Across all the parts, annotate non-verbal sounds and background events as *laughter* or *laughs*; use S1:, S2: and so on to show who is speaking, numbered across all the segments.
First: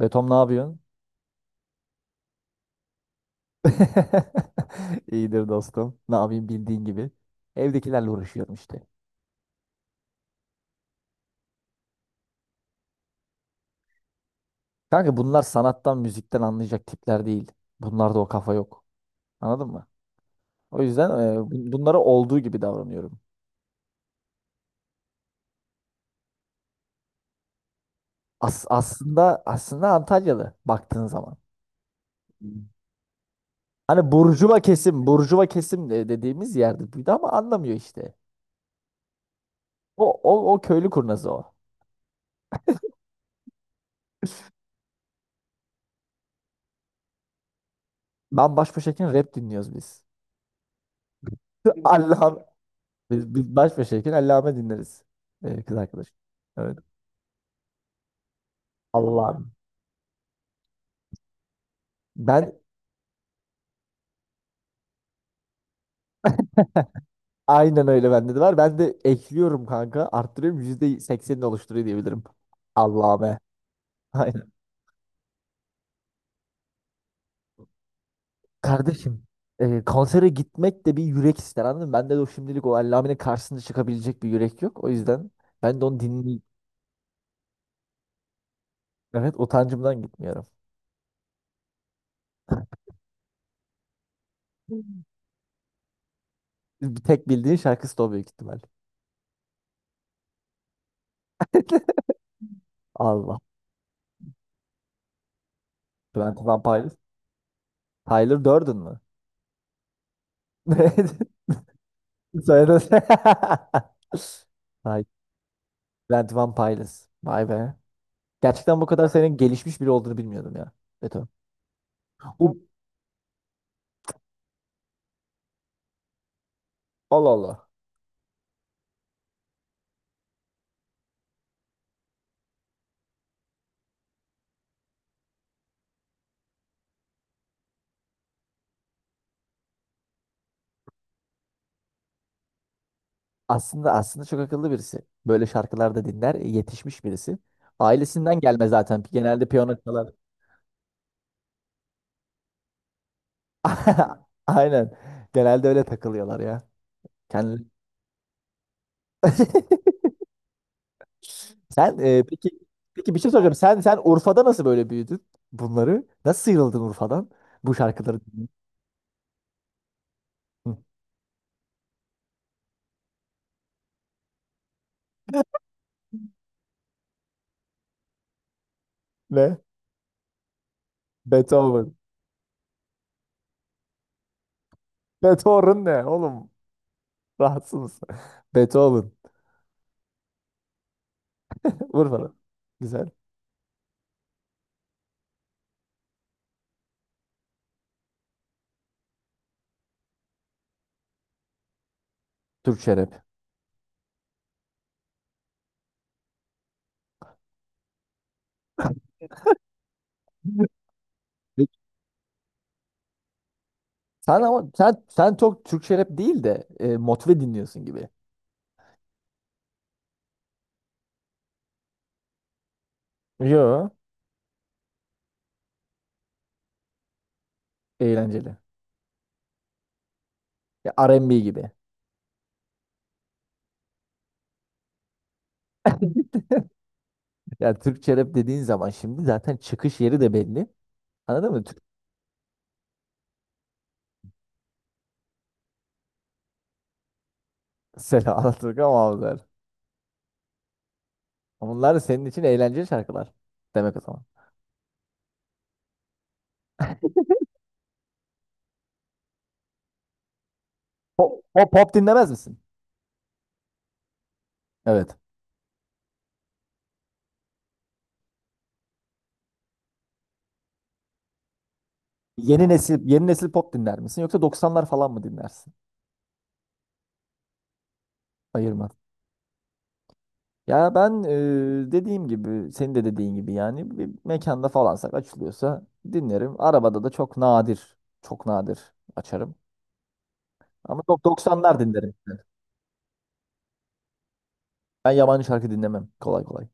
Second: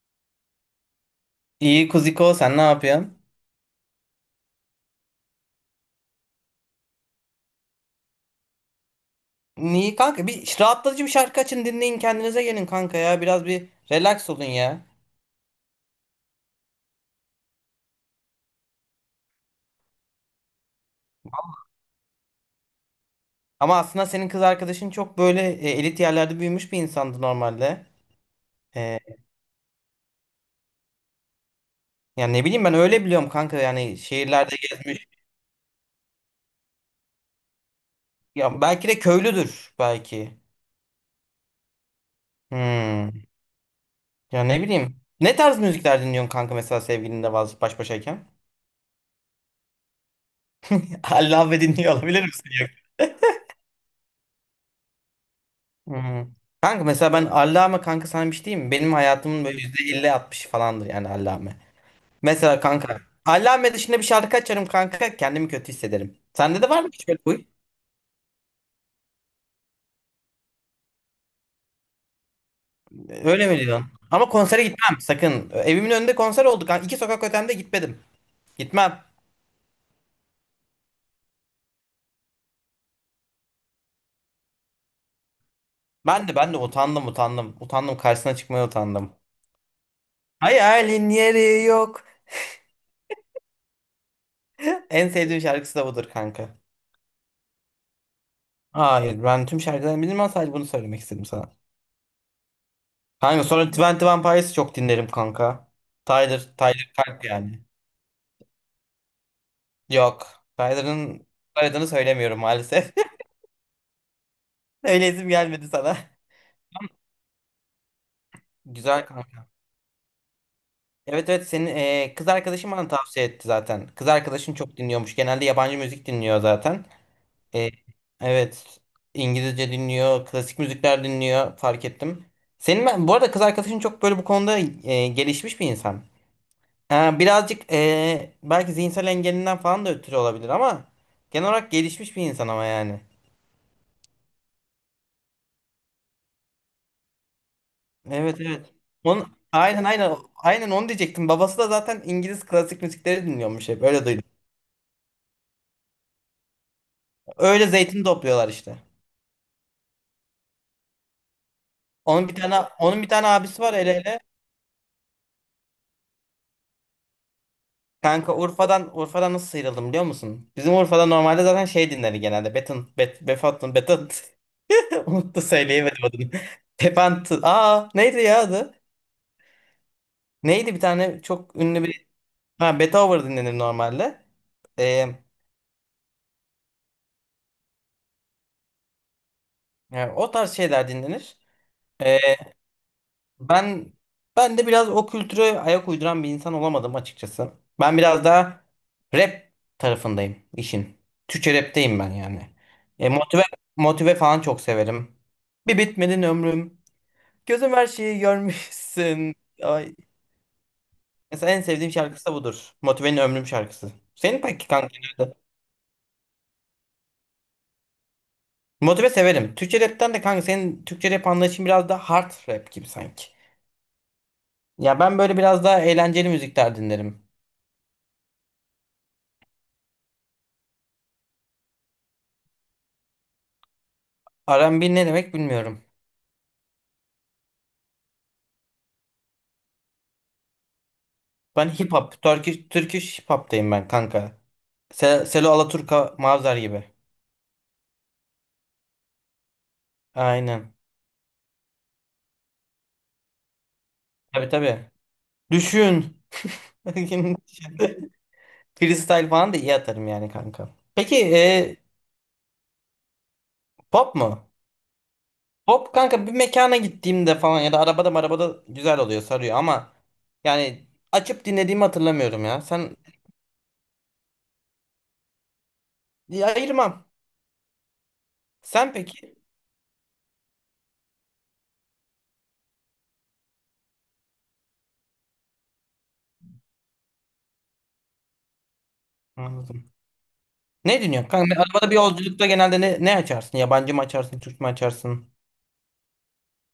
S1: Betom ne yapıyorsun?
S2: İyi Kuziko, sen ne yapıyorsun?
S1: *laughs* İyidir dostum. Ne yapayım bildiğin gibi. Evdekilerle uğraşıyorum işte.
S2: İyi kanka, rahatlatıcı bir şarkı açın, dinleyin, kendinize gelin kanka ya, biraz bir relax olun ya.
S1: Kanka bunlar sanattan, müzikten anlayacak tipler değil. Bunlarda o kafa yok. Anladın mı? O yüzden bunlara olduğu gibi davranıyorum.
S2: Ama aslında senin kız arkadaşın çok böyle elit yerlerde büyümüş bir insandı normalde.
S1: As
S2: E,
S1: aslında aslında Antalyalı baktığın zaman.
S2: Yani ne bileyim, ben öyle biliyorum kanka, yani
S1: Hani
S2: şehirlerde
S1: burjuva kesim,
S2: gezmiş.
S1: dediğimiz yerde büyüdü ama anlamıyor işte.
S2: Ya belki de köylüdür
S1: O,
S2: belki.
S1: o, o köylü kurnazı o.
S2: Hmm. Ya ne bileyim. Ne tarz müzikler dinliyorsun kanka, mesela sevgilinle baş başayken?
S1: Ben baş başayken rap dinliyoruz biz.
S2: *laughs* Allah, ve
S1: *laughs*
S2: dinliyor olabilir
S1: Allah'ım.
S2: misin?
S1: Biz baş başayken Allame dinleriz. Kız arkadaş.
S2: Hı.
S1: Evet.
S2: Kanka mesela ben Allame, kanka sana bir şey diyeyim mi? Benim hayatımın
S1: Allah'ım.
S2: böyle %50-60 falandır yani Allame.
S1: Ben
S2: Mesela kanka Allame dışında bir şarkı açarım kanka kendimi kötü hissederim. Sende de var mı hiç böyle huy?
S1: aynen öyle, bende de var. Ben de ekliyorum kanka. Arttırıyorum. %80'ini oluşturuyor diyebilirim. Allame.
S2: Öyle mi diyorsun? Ama
S1: Aynen.
S2: konsere gitmem sakın. Evimin önünde konser oldu kanka. İki sokak ötemde, gitmedim. Gitmem.
S1: Kardeşim. Konsere gitmek de bir yürek ister, anladın mı? Bende de o, şimdilik o Allame'nin karşısında çıkabilecek bir yürek yok. O yüzden ben de onu
S2: Ben de
S1: dinleyip
S2: ben de utandım utandım. Utandım, karşısına çıkmaya utandım.
S1: evet, utancımdan gitmiyorum.
S2: Hayalin yeri yok. En sevdiğim şarkısı da budur kanka.
S1: Bir tek bildiğin şarkısı da o büyük ihtimal.
S2: Hayır, ben tüm şarkılarını bilmem, sadece bunu söylemek istedim sana.
S1: *laughs* Allah.
S2: Kanka sonra Twenty One Pilots'ı çok dinlerim kanka.
S1: Twenty One
S2: Tyler
S1: Pilots.
S2: Kalp yani.
S1: Tyler Durden mı?
S2: Yok. Tyler'ın
S1: *laughs*
S2: soyadını söylemiyorum maalesef.
S1: Söyledin. *laughs*
S2: *laughs*
S1: Ay,
S2: Öyle isim gelmedi sana.
S1: Brent Van Piles. Vay be. Gerçekten bu
S2: Güzel
S1: kadar senin
S2: kanka.
S1: gelişmiş biri olduğunu bilmiyordum ya. Beto.
S2: Evet evet, senin kız
S1: Bu
S2: arkadaşın bana tavsiye etti zaten. Kız arkadaşın çok dinliyormuş. Genelde yabancı müzik dinliyor zaten.
S1: Allah Allah.
S2: E, evet. İngilizce dinliyor, klasik müzikler dinliyor, fark ettim. Senin ben bu arada kız arkadaşın çok böyle bu konuda gelişmiş bir insan. Ha, birazcık belki zihinsel engelinden falan da ötürü olabilir ama genel olarak gelişmiş bir insan ama yani.
S1: Aslında çok akıllı birisi. Böyle şarkılarda dinler, yetişmiş birisi. Ailesinden
S2: Evet
S1: gelme
S2: evet.
S1: zaten.
S2: Onun,
S1: Genelde piyano
S2: aynen
S1: çalar.
S2: aynen aynen onu diyecektim. Babası da zaten İngiliz klasik müzikleri dinliyormuş, hep öyle duydum.
S1: *laughs* Aynen. Genelde öyle takılıyorlar ya. Kendi.
S2: Öyle zeytin topluyorlar işte.
S1: *laughs* Sen e, peki
S2: Onun bir
S1: peki bir
S2: tane
S1: şey soracağım.
S2: abisi var,
S1: Sen
S2: ele
S1: sen
S2: ele.
S1: Urfa'da nasıl böyle büyüdün bunları? Nasıl sıyrıldın Urfa'dan bu şarkıları
S2: Kanka
S1: dinleyip?
S2: Urfa'dan nasıl sıyrıldım biliyor musun? Bizim
S1: Hı.
S2: Urfa'da normalde zaten şey dinleri genelde. Beton bet Befatın Beton *laughs* unuttu, söyleyemedim adını. *laughs* Tepant. Aa, neydi ya adı?
S1: Ne?
S2: Neydi, bir tane çok ünlü
S1: Beethoven.
S2: bir... Ha, Betover dinlenir normalde. Ee,
S1: Beethoven ne oğlum? Rahatsız mısın? *laughs* Beethoven.
S2: Yani o tarz şeyler dinlenir.
S1: Vur
S2: Ee,
S1: bana. Güzel.
S2: ben Ben de biraz o kültüre ayak uyduran bir insan olamadım açıkçası. Ben biraz daha rap tarafındayım işin. Türkçe rapteyim ben yani.
S1: Türkçe
S2: E,
S1: rap.
S2: motive Motive falan çok severim. Bir bitmedin ömrüm. Gözüm her şeyi görmüşsün. Ay, mesela en
S1: Peki.
S2: sevdiğim şarkısı da budur. Motive'nin Ömrüm şarkısı. Senin
S1: Sen
S2: peki
S1: ama
S2: kanka?
S1: sen sen çok Türkçe rap değil de motive dinliyorsun gibi.
S2: Motive severim. Türkçe rapten de kanka senin Türkçe rap anlayışın biraz da hard rap gibi sanki.
S1: Yo.
S2: Ya ben böyle biraz daha eğlenceli müzikler dinlerim.
S1: Eğlenceli. Ya R&B gibi.
S2: R&B ne demek bilmiyorum.
S1: *laughs* Ya Türkçe rap dediğin zaman şimdi zaten çıkış yeri de belli. Anladın mı?
S2: Ben
S1: Türk
S2: hip hop, Turkish hip hop'tayım ben kanka. Selo Alaturka, Mavzar gibi.
S1: Selam Alaturka Mavzer.
S2: Aynen.
S1: Onlar senin için eğlenceli şarkılar. Demek o zaman.
S2: Tabii tabii. Düşün. *laughs* Freestyle falan da iyi atarım yani kanka. Peki e,
S1: Pop dinlemez misin?
S2: Pop mu?
S1: Evet.
S2: Pop kanka bir mekana gittiğimde falan ya da arabada güzel oluyor, sarıyor ama yani açıp dinlediğimi hatırlamıyorum ya.
S1: Yeni
S2: Sen...
S1: nesil yeni nesil pop dinler misin, yoksa doksanlar falan mı dinlersin?
S2: Diye ayırmam.
S1: Ayırma.
S2: Sen peki?
S1: Ya ben dediğim gibi, senin de dediğin gibi, yani bir mekanda falansak açılıyorsa dinlerim. Arabada da çok nadir açarım.
S2: Anladım.
S1: Ama
S2: Ne
S1: çok
S2: dinliyorsun? Kanka,
S1: 90'lar
S2: arabada bir
S1: dinlerim işte.
S2: yolculukta genelde ne açarsın? Yabancı mı açarsın? Türk mü
S1: Ben
S2: açarsın?
S1: yabancı şarkı dinlemem kolay kolay.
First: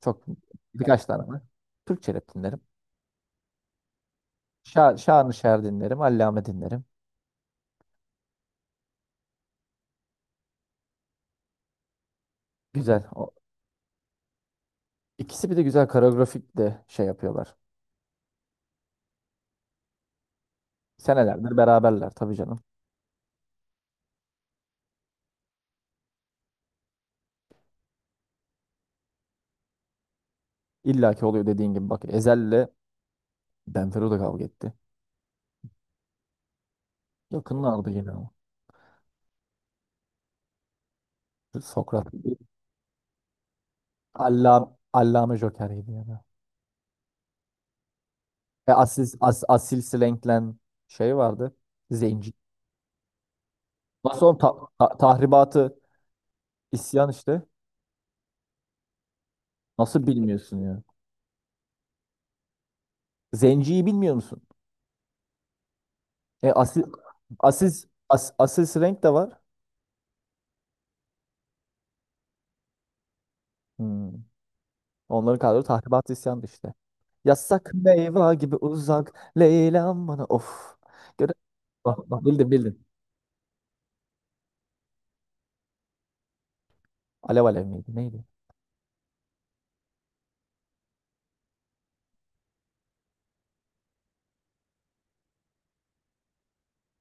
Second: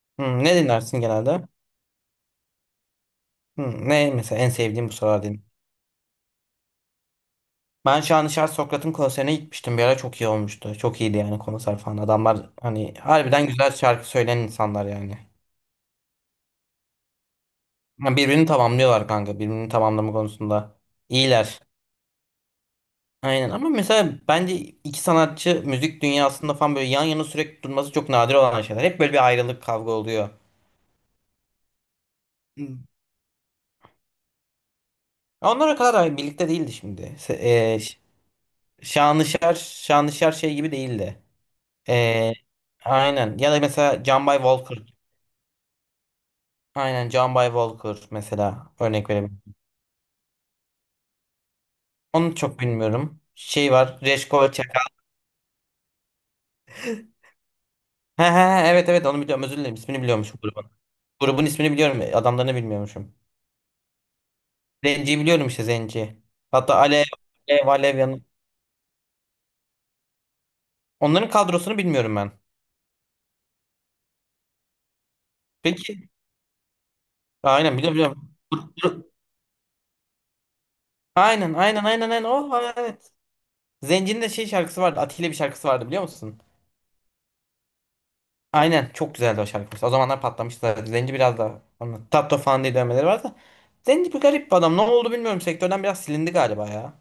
S1: Çok
S2: Hmm, ne dinlersin
S1: birkaç tane var.
S2: genelde?
S1: Türkçe rap dinlerim.
S2: Hmm, ne mesela en sevdiğin bu sıralar
S1: Şanlı
S2: din?
S1: Şer dinlerim, Allame dinlerim.
S2: Ben Şanışer Sokrat'ın konserine gitmiştim. Bir ara çok iyi olmuştu. Çok iyiydi yani konser falan. Adamlar hani
S1: Güzel. O,
S2: harbiden güzel şarkı söyleyen insanlar yani.
S1: ikisi bir de güzel koreografik de şey yapıyorlar.
S2: Ha, birbirini tamamlıyorlar kanka. Birbirini tamamlama konusunda.
S1: Senelerdir
S2: İyiler.
S1: beraberler tabii canım.
S2: Aynen ama mesela bence iki sanatçı müzik dünyasında falan böyle yan yana sürekli durması çok nadir olan şeyler. Hep böyle bir ayrılık, kavga oluyor.
S1: İlla ki oluyor dediğin gibi. Bak, Ezhel'le
S2: Hı.
S1: Benfero da kavga etti.
S2: Onlar kadar da birlikte değildi şimdi. E,
S1: Yakınlardı
S2: Ş-
S1: yine ama.
S2: Şanışer şey gibi değildi.
S1: Sokrat.
S2: E, aynen. Ya da mesela John By
S1: Allam
S2: Walker.
S1: Allame Joker'iydi ya da.
S2: Aynen, John By Walker mesela örnek verebilirim.
S1: Asil Slank'len şey vardı. Zenci.
S2: Onu çok bilmiyorum. Şey var.
S1: Nasıl oğlum,
S2: Reşko Çakal.
S1: tahribatı isyan işte.
S2: He he he, evet evet, onu biliyorum. Özür dilerim. İsmini
S1: Nasıl
S2: biliyormuşum
S1: bilmiyorsun
S2: grubun.
S1: ya?
S2: Grubun ismini biliyorum, adamlarını bilmiyormuşum.
S1: Zenciyi bilmiyor musun?
S2: Zenci'yi biliyorum işte, Zenci.
S1: E,
S2: Hatta
S1: asil asil
S2: Alev yanı.
S1: Asil Slank de var.
S2: Onların kadrosunu bilmiyorum ben.
S1: Hmm. Onların kadro
S2: Peki.
S1: tahribatı isyandı işte. Yasak
S2: Aynen, biliyorum biliyorum.
S1: meyve gibi uzak Leyla'm bana of. Göre
S2: Aynen aynen aynen
S1: bak,
S2: aynen. Oh,
S1: bildin
S2: evet.
S1: bildin.
S2: Evet. Zenci'nin de şey şarkısı vardı. Atilla bir şarkısı vardı, biliyor musun?
S1: Alev alev miydi neydi?
S2: Aynen çok güzeldi o şarkı mesela. O zamanlar patlamıştı zaten. Zenci biraz da onun Tatto falan diye dövmeleri var da. Zenci bir garip bir adam. Ne oldu bilmiyorum. Sektörden biraz silindi galiba ya.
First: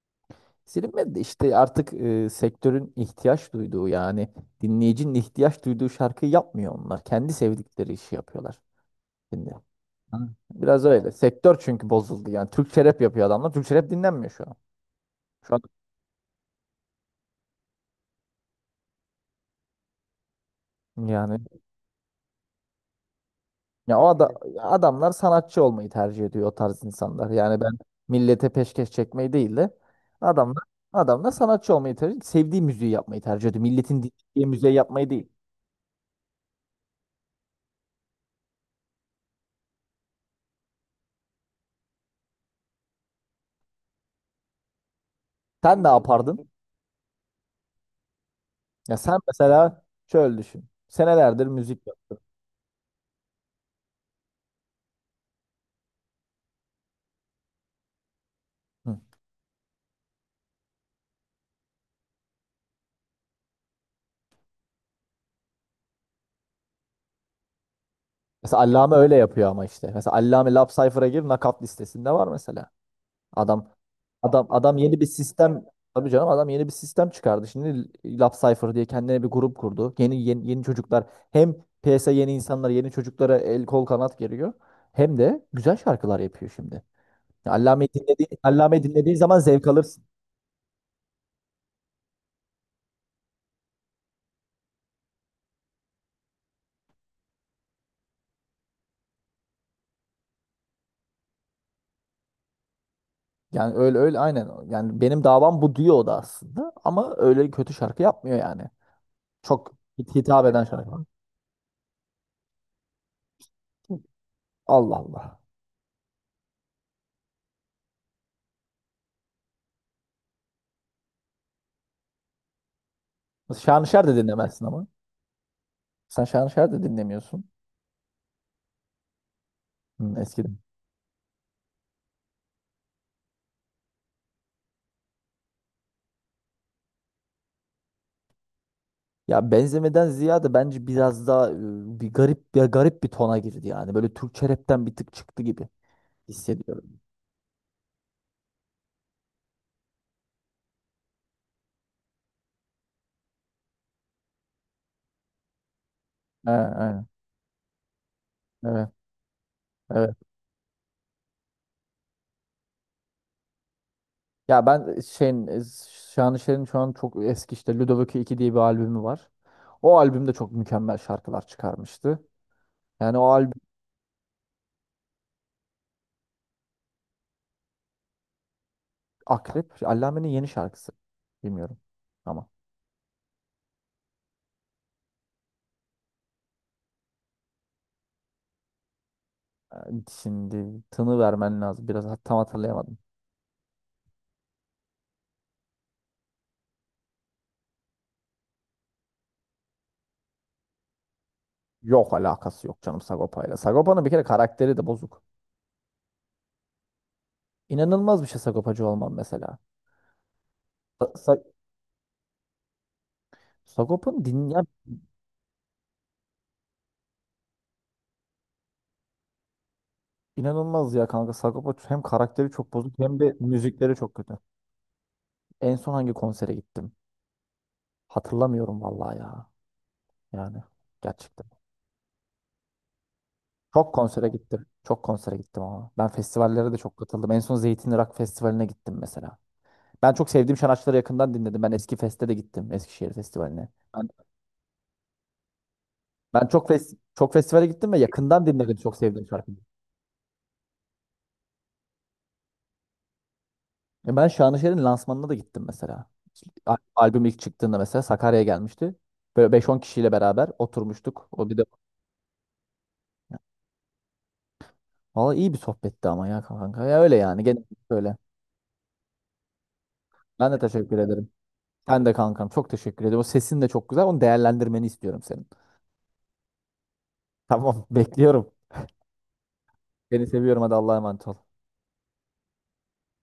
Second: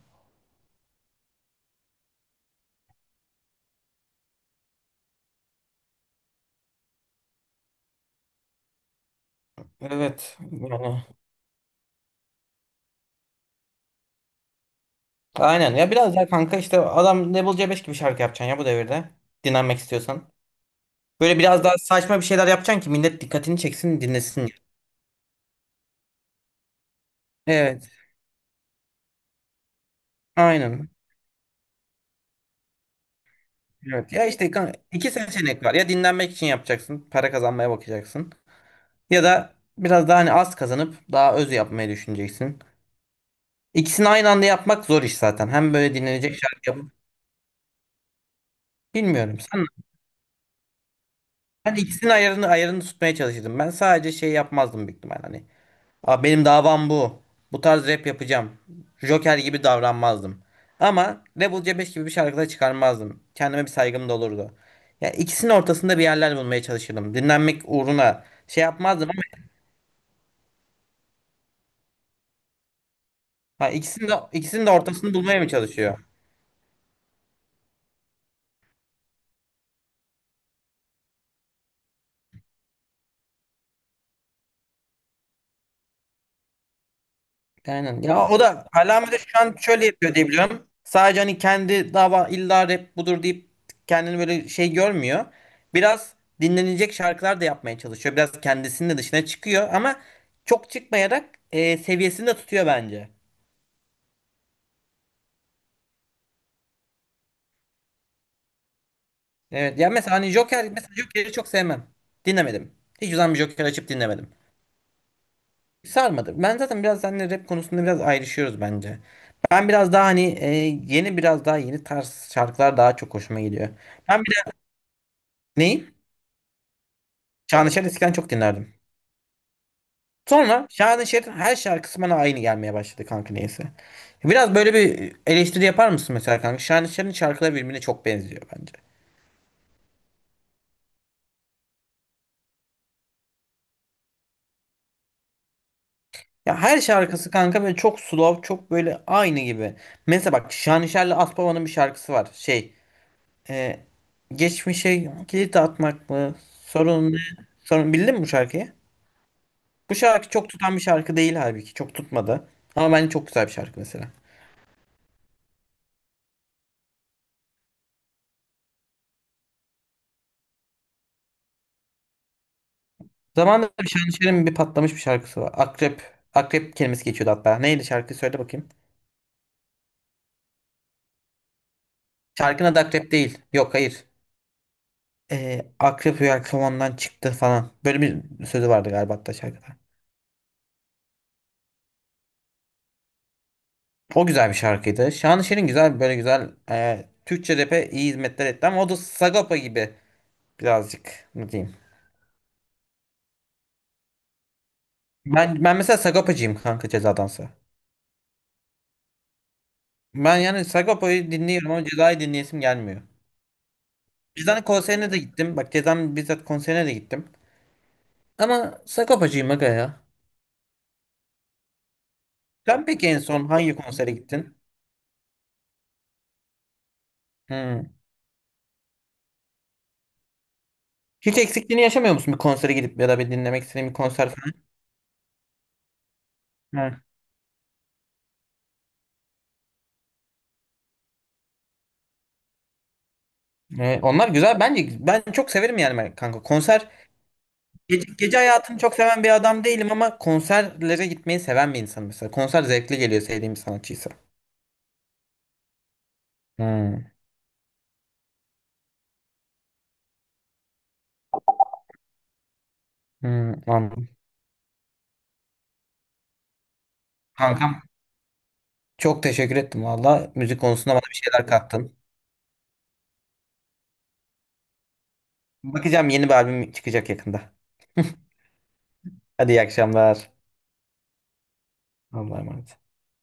S1: Silinmedi de işte artık sektörün ihtiyaç duyduğu, yani dinleyicinin ihtiyaç duyduğu şarkıyı yapmıyor onlar. Kendi sevdikleri işi yapıyorlar şimdi. Ha.
S2: Evet.
S1: Biraz
S2: Yani.
S1: öyle. Sektör çünkü bozuldu yani. Türkçe rap yapıyor adamlar. Türkçe rap dinlenmiyor şu an. Şu an
S2: Aynen ya, biraz daha kanka işte adam Level C5 gibi şarkı yapacaksın ya bu devirde. Dinlenmek istiyorsan.
S1: yani,
S2: Böyle biraz daha saçma bir şeyler yapacaksın ki millet dikkatini
S1: ya
S2: çeksin,
S1: o ada-
S2: dinlesin.
S1: adamlar sanatçı olmayı tercih ediyor, o tarz insanlar. Yani ben
S2: Evet.
S1: millete peşkeş çekmeyi değil de adamlar
S2: Aynen.
S1: adamlar sanatçı olmayı tercih, sevdiği müziği yapmayı tercih ediyor. Milletin
S2: Evet. Ya
S1: dinlediği
S2: işte
S1: müziği yapmayı
S2: iki
S1: değil.
S2: seçenek var. Ya dinlenmek için yapacaksın, para kazanmaya bakacaksın. Ya da biraz daha hani az kazanıp daha öz yapmayı düşüneceksin. İkisini aynı anda yapmak zor iş zaten. Hem
S1: Sen ne
S2: böyle dinlenecek
S1: yapardın?
S2: şarkı yapıp...
S1: Ya sen
S2: bilmiyorum.
S1: mesela şöyle düşün. Senelerdir müzik
S2: İkisinin
S1: yaptın.
S2: ayarını tutmaya çalışırdım. Ben sadece şey yapmazdım büyük ihtimal hani. Aa, benim davam bu. Bu tarz rap yapacağım.
S1: Hı.
S2: Joker gibi davranmazdım. Ama Rebel C5 gibi bir şarkı da çıkarmazdım. Kendime bir saygım da olurdu. Ya ikisinin ortasında bir yerler bulmaya çalışırdım. Dinlenmek uğruna
S1: Mesela
S2: şey
S1: Allame
S2: yapmazdım
S1: öyle
S2: ama...
S1: yapıyor ama işte. Mesela Allame Lap Cypher'a gir, nakat listesinde var mesela. Adam
S2: Ha,
S1: adam
S2: ikisinin de
S1: adam yeni bir
S2: ortasını bulmaya mı
S1: sistem,
S2: çalışıyor?
S1: tabii canım, adam yeni bir sistem çıkardı. Şimdi Lap Cypher diye kendine bir grup kurdu. Yeni çocuklar, hem piyasa yeni insanlar, yeni çocuklara el kol kanat geriyor. Hem de güzel şarkılar yapıyor şimdi. Ya
S2: Aynen. Ya o da
S1: Allame'yi
S2: Allame
S1: dinlediği
S2: de
S1: zaman
S2: şu an
S1: zevk
S2: şöyle
S1: alır.
S2: yapıyor diye biliyorum. Sadece hani kendi dava illa rap budur deyip kendini böyle şey görmüyor. Biraz dinlenecek şarkılar da yapmaya çalışıyor. Biraz kendisinin de dışına çıkıyor ama çok çıkmayarak seviyesini de tutuyor bence.
S1: Yani öyle öyle aynen. Yani benim davam bu diyor o da aslında. Ama öyle kötü şarkı yapmıyor yani. Çok
S2: Evet. Ya mesela hani
S1: hitap eden şarkı.
S2: Mesela Joker'i çok sevmem. Dinlemedim. Hiç zaman bir Joker açıp dinlemedim.
S1: Allah Allah.
S2: Sarmadı. Ben zaten biraz seninle rap konusunda biraz ayrışıyoruz bence. Ben biraz daha hani biraz daha yeni tarz şarkılar daha çok hoşuma gidiyor.
S1: Şanışer de
S2: Ben bir de...
S1: dinlemezsin ama.
S2: Neyi?
S1: Sen Şanışer de dinlemiyorsun.
S2: Şanışer eskiden çok dinlerdim.
S1: Hı, eskiden.
S2: Sonra Şanışer'in her şarkısı bana aynı gelmeye başladı kanka, neyse. Biraz böyle bir eleştiri yapar mısın mesela kanka? Şanışer'in şarkıları birbirine çok benziyor bence.
S1: Ya benzemeden ziyade bence biraz daha bir garip bir tona girdi yani. Böyle Türkçe rapten bir tık çıktı gibi
S2: Ya her
S1: hissediyorum.
S2: şarkısı kanka böyle çok slow, çok böyle aynı gibi. Mesela bak Şanışer'le Aspava'nın bir şarkısı var. E, Geçmişe kilit atmak mı?
S1: He, aynen.
S2: Sorun ne? Sorun, bildin mi bu şarkıyı?
S1: Evet.
S2: Bu
S1: Evet.
S2: şarkı çok tutan bir şarkı değil halbuki. Çok tutmadı. Ama bence çok güzel bir şarkı mesela.
S1: Ya ben Şanışer'in şu an çok eski işte Ludovico 2 diye bir albümü var. O albümde çok mükemmel şarkılar çıkarmıştı. Yani o albüm
S2: Zamanında bir Şanışer'in bir patlamış bir şarkısı var. Akrep. Akrep kelimesi geçiyordu hatta. Neydi şarkı, söyle bakayım.
S1: Akrep, Allame'nin yeni şarkısı. Bilmiyorum ama.
S2: Şarkının adı Akrep değil. Yok, hayır. Akrep rüya kovandan çıktı falan. Böyle bir sözü vardı galiba hatta şarkıda.
S1: Yani şimdi tını vermen lazım. Biraz tam hatırlayamadım.
S2: O güzel bir şarkıydı. Şanışer'in güzel böyle güzel Türkçe rap'e iyi hizmetler etti ama o da Sagopa gibi birazcık ne diyeyim.
S1: Yok, alakası yok canım Sagopa'yla. Sagopa'nın bir kere karakteri de bozuk.
S2: Ben mesela Sagopacıyım kanka, Ceza'dansa.
S1: İnanılmaz bir şey Sagopacı olmam mesela.
S2: Ben yani
S1: Sa
S2: Sagopa'yı
S1: Sa-
S2: dinliyorum ama Ceza'yı dinleyesim gelmiyor.
S1: Sagopa'nın din
S2: Ceza'nın
S1: ya,
S2: konserine de gittim. Bak, Ceza'nın bizzat konserine de gittim. Ama Sagopacıyım aga ya.
S1: inanılmaz ya kanka. Sagopa hem karakteri çok
S2: Sen
S1: bozuk,
S2: peki
S1: hem
S2: en
S1: de
S2: son hangi
S1: müzikleri
S2: konsere
S1: çok kötü.
S2: gittin?
S1: En son hangi konsere gittim?
S2: Hmm.
S1: Hatırlamıyorum vallahi ya. Yani
S2: Hiç
S1: gerçekten.
S2: eksikliğini yaşamıyor musun bir konsere gidip ya da bir dinlemek istediğin bir
S1: Çok konsere
S2: konser falan?
S1: gittim. Çok konsere gittim ama. Ben festivallere de çok
S2: Hmm.
S1: katıldım. En son Zeytinli Rock Festivali'ne gittim mesela. Ben çok sevdiğim sanatçıları yakından dinledim. Ben Eski Fest'e de gittim. Eskişehir Festivali'ne. Ben,
S2: Onlar güzel. Bence ben çok severim yani ben kanka.
S1: Ben
S2: Konser...
S1: çok festivale gittim ve
S2: gece
S1: yakından dinledim
S2: hayatını çok
S1: çok
S2: seven
S1: sevdiğim
S2: bir
S1: şarkıyı.
S2: adam değilim ama konserlere gitmeyi seven bir insan mesela. Konser zevkli geliyor sevdiğim bir sanatçıysa.
S1: Ben Şanışer'in lansmanına da gittim mesela.
S2: Hmm.
S1: Albüm ilk çıktığında mesela Sakarya'ya gelmişti. Böyle 5-10 kişiyle beraber oturmuştuk. O bir de
S2: Hmm, anladım.
S1: valla iyi bir sohbetti ama ya kanka. Ya öyle yani, gene
S2: Kankam
S1: böyle.
S2: çok teşekkür ettim valla.
S1: Ben de
S2: Müzik konusunda
S1: teşekkür
S2: bana bir
S1: ederim.
S2: şeyler kattın.
S1: Sen de kankam çok teşekkür ederim. O sesin de çok güzel. Onu değerlendirmeni istiyorum senin.
S2: Bakacağım, yeni bir albüm çıkacak yakında.
S1: Tamam, bekliyorum.
S2: Hadi, iyi
S1: Seni
S2: akşamlar.
S1: seviyorum, hadi Allah'a emanet ol.
S2: Allah'a emanet.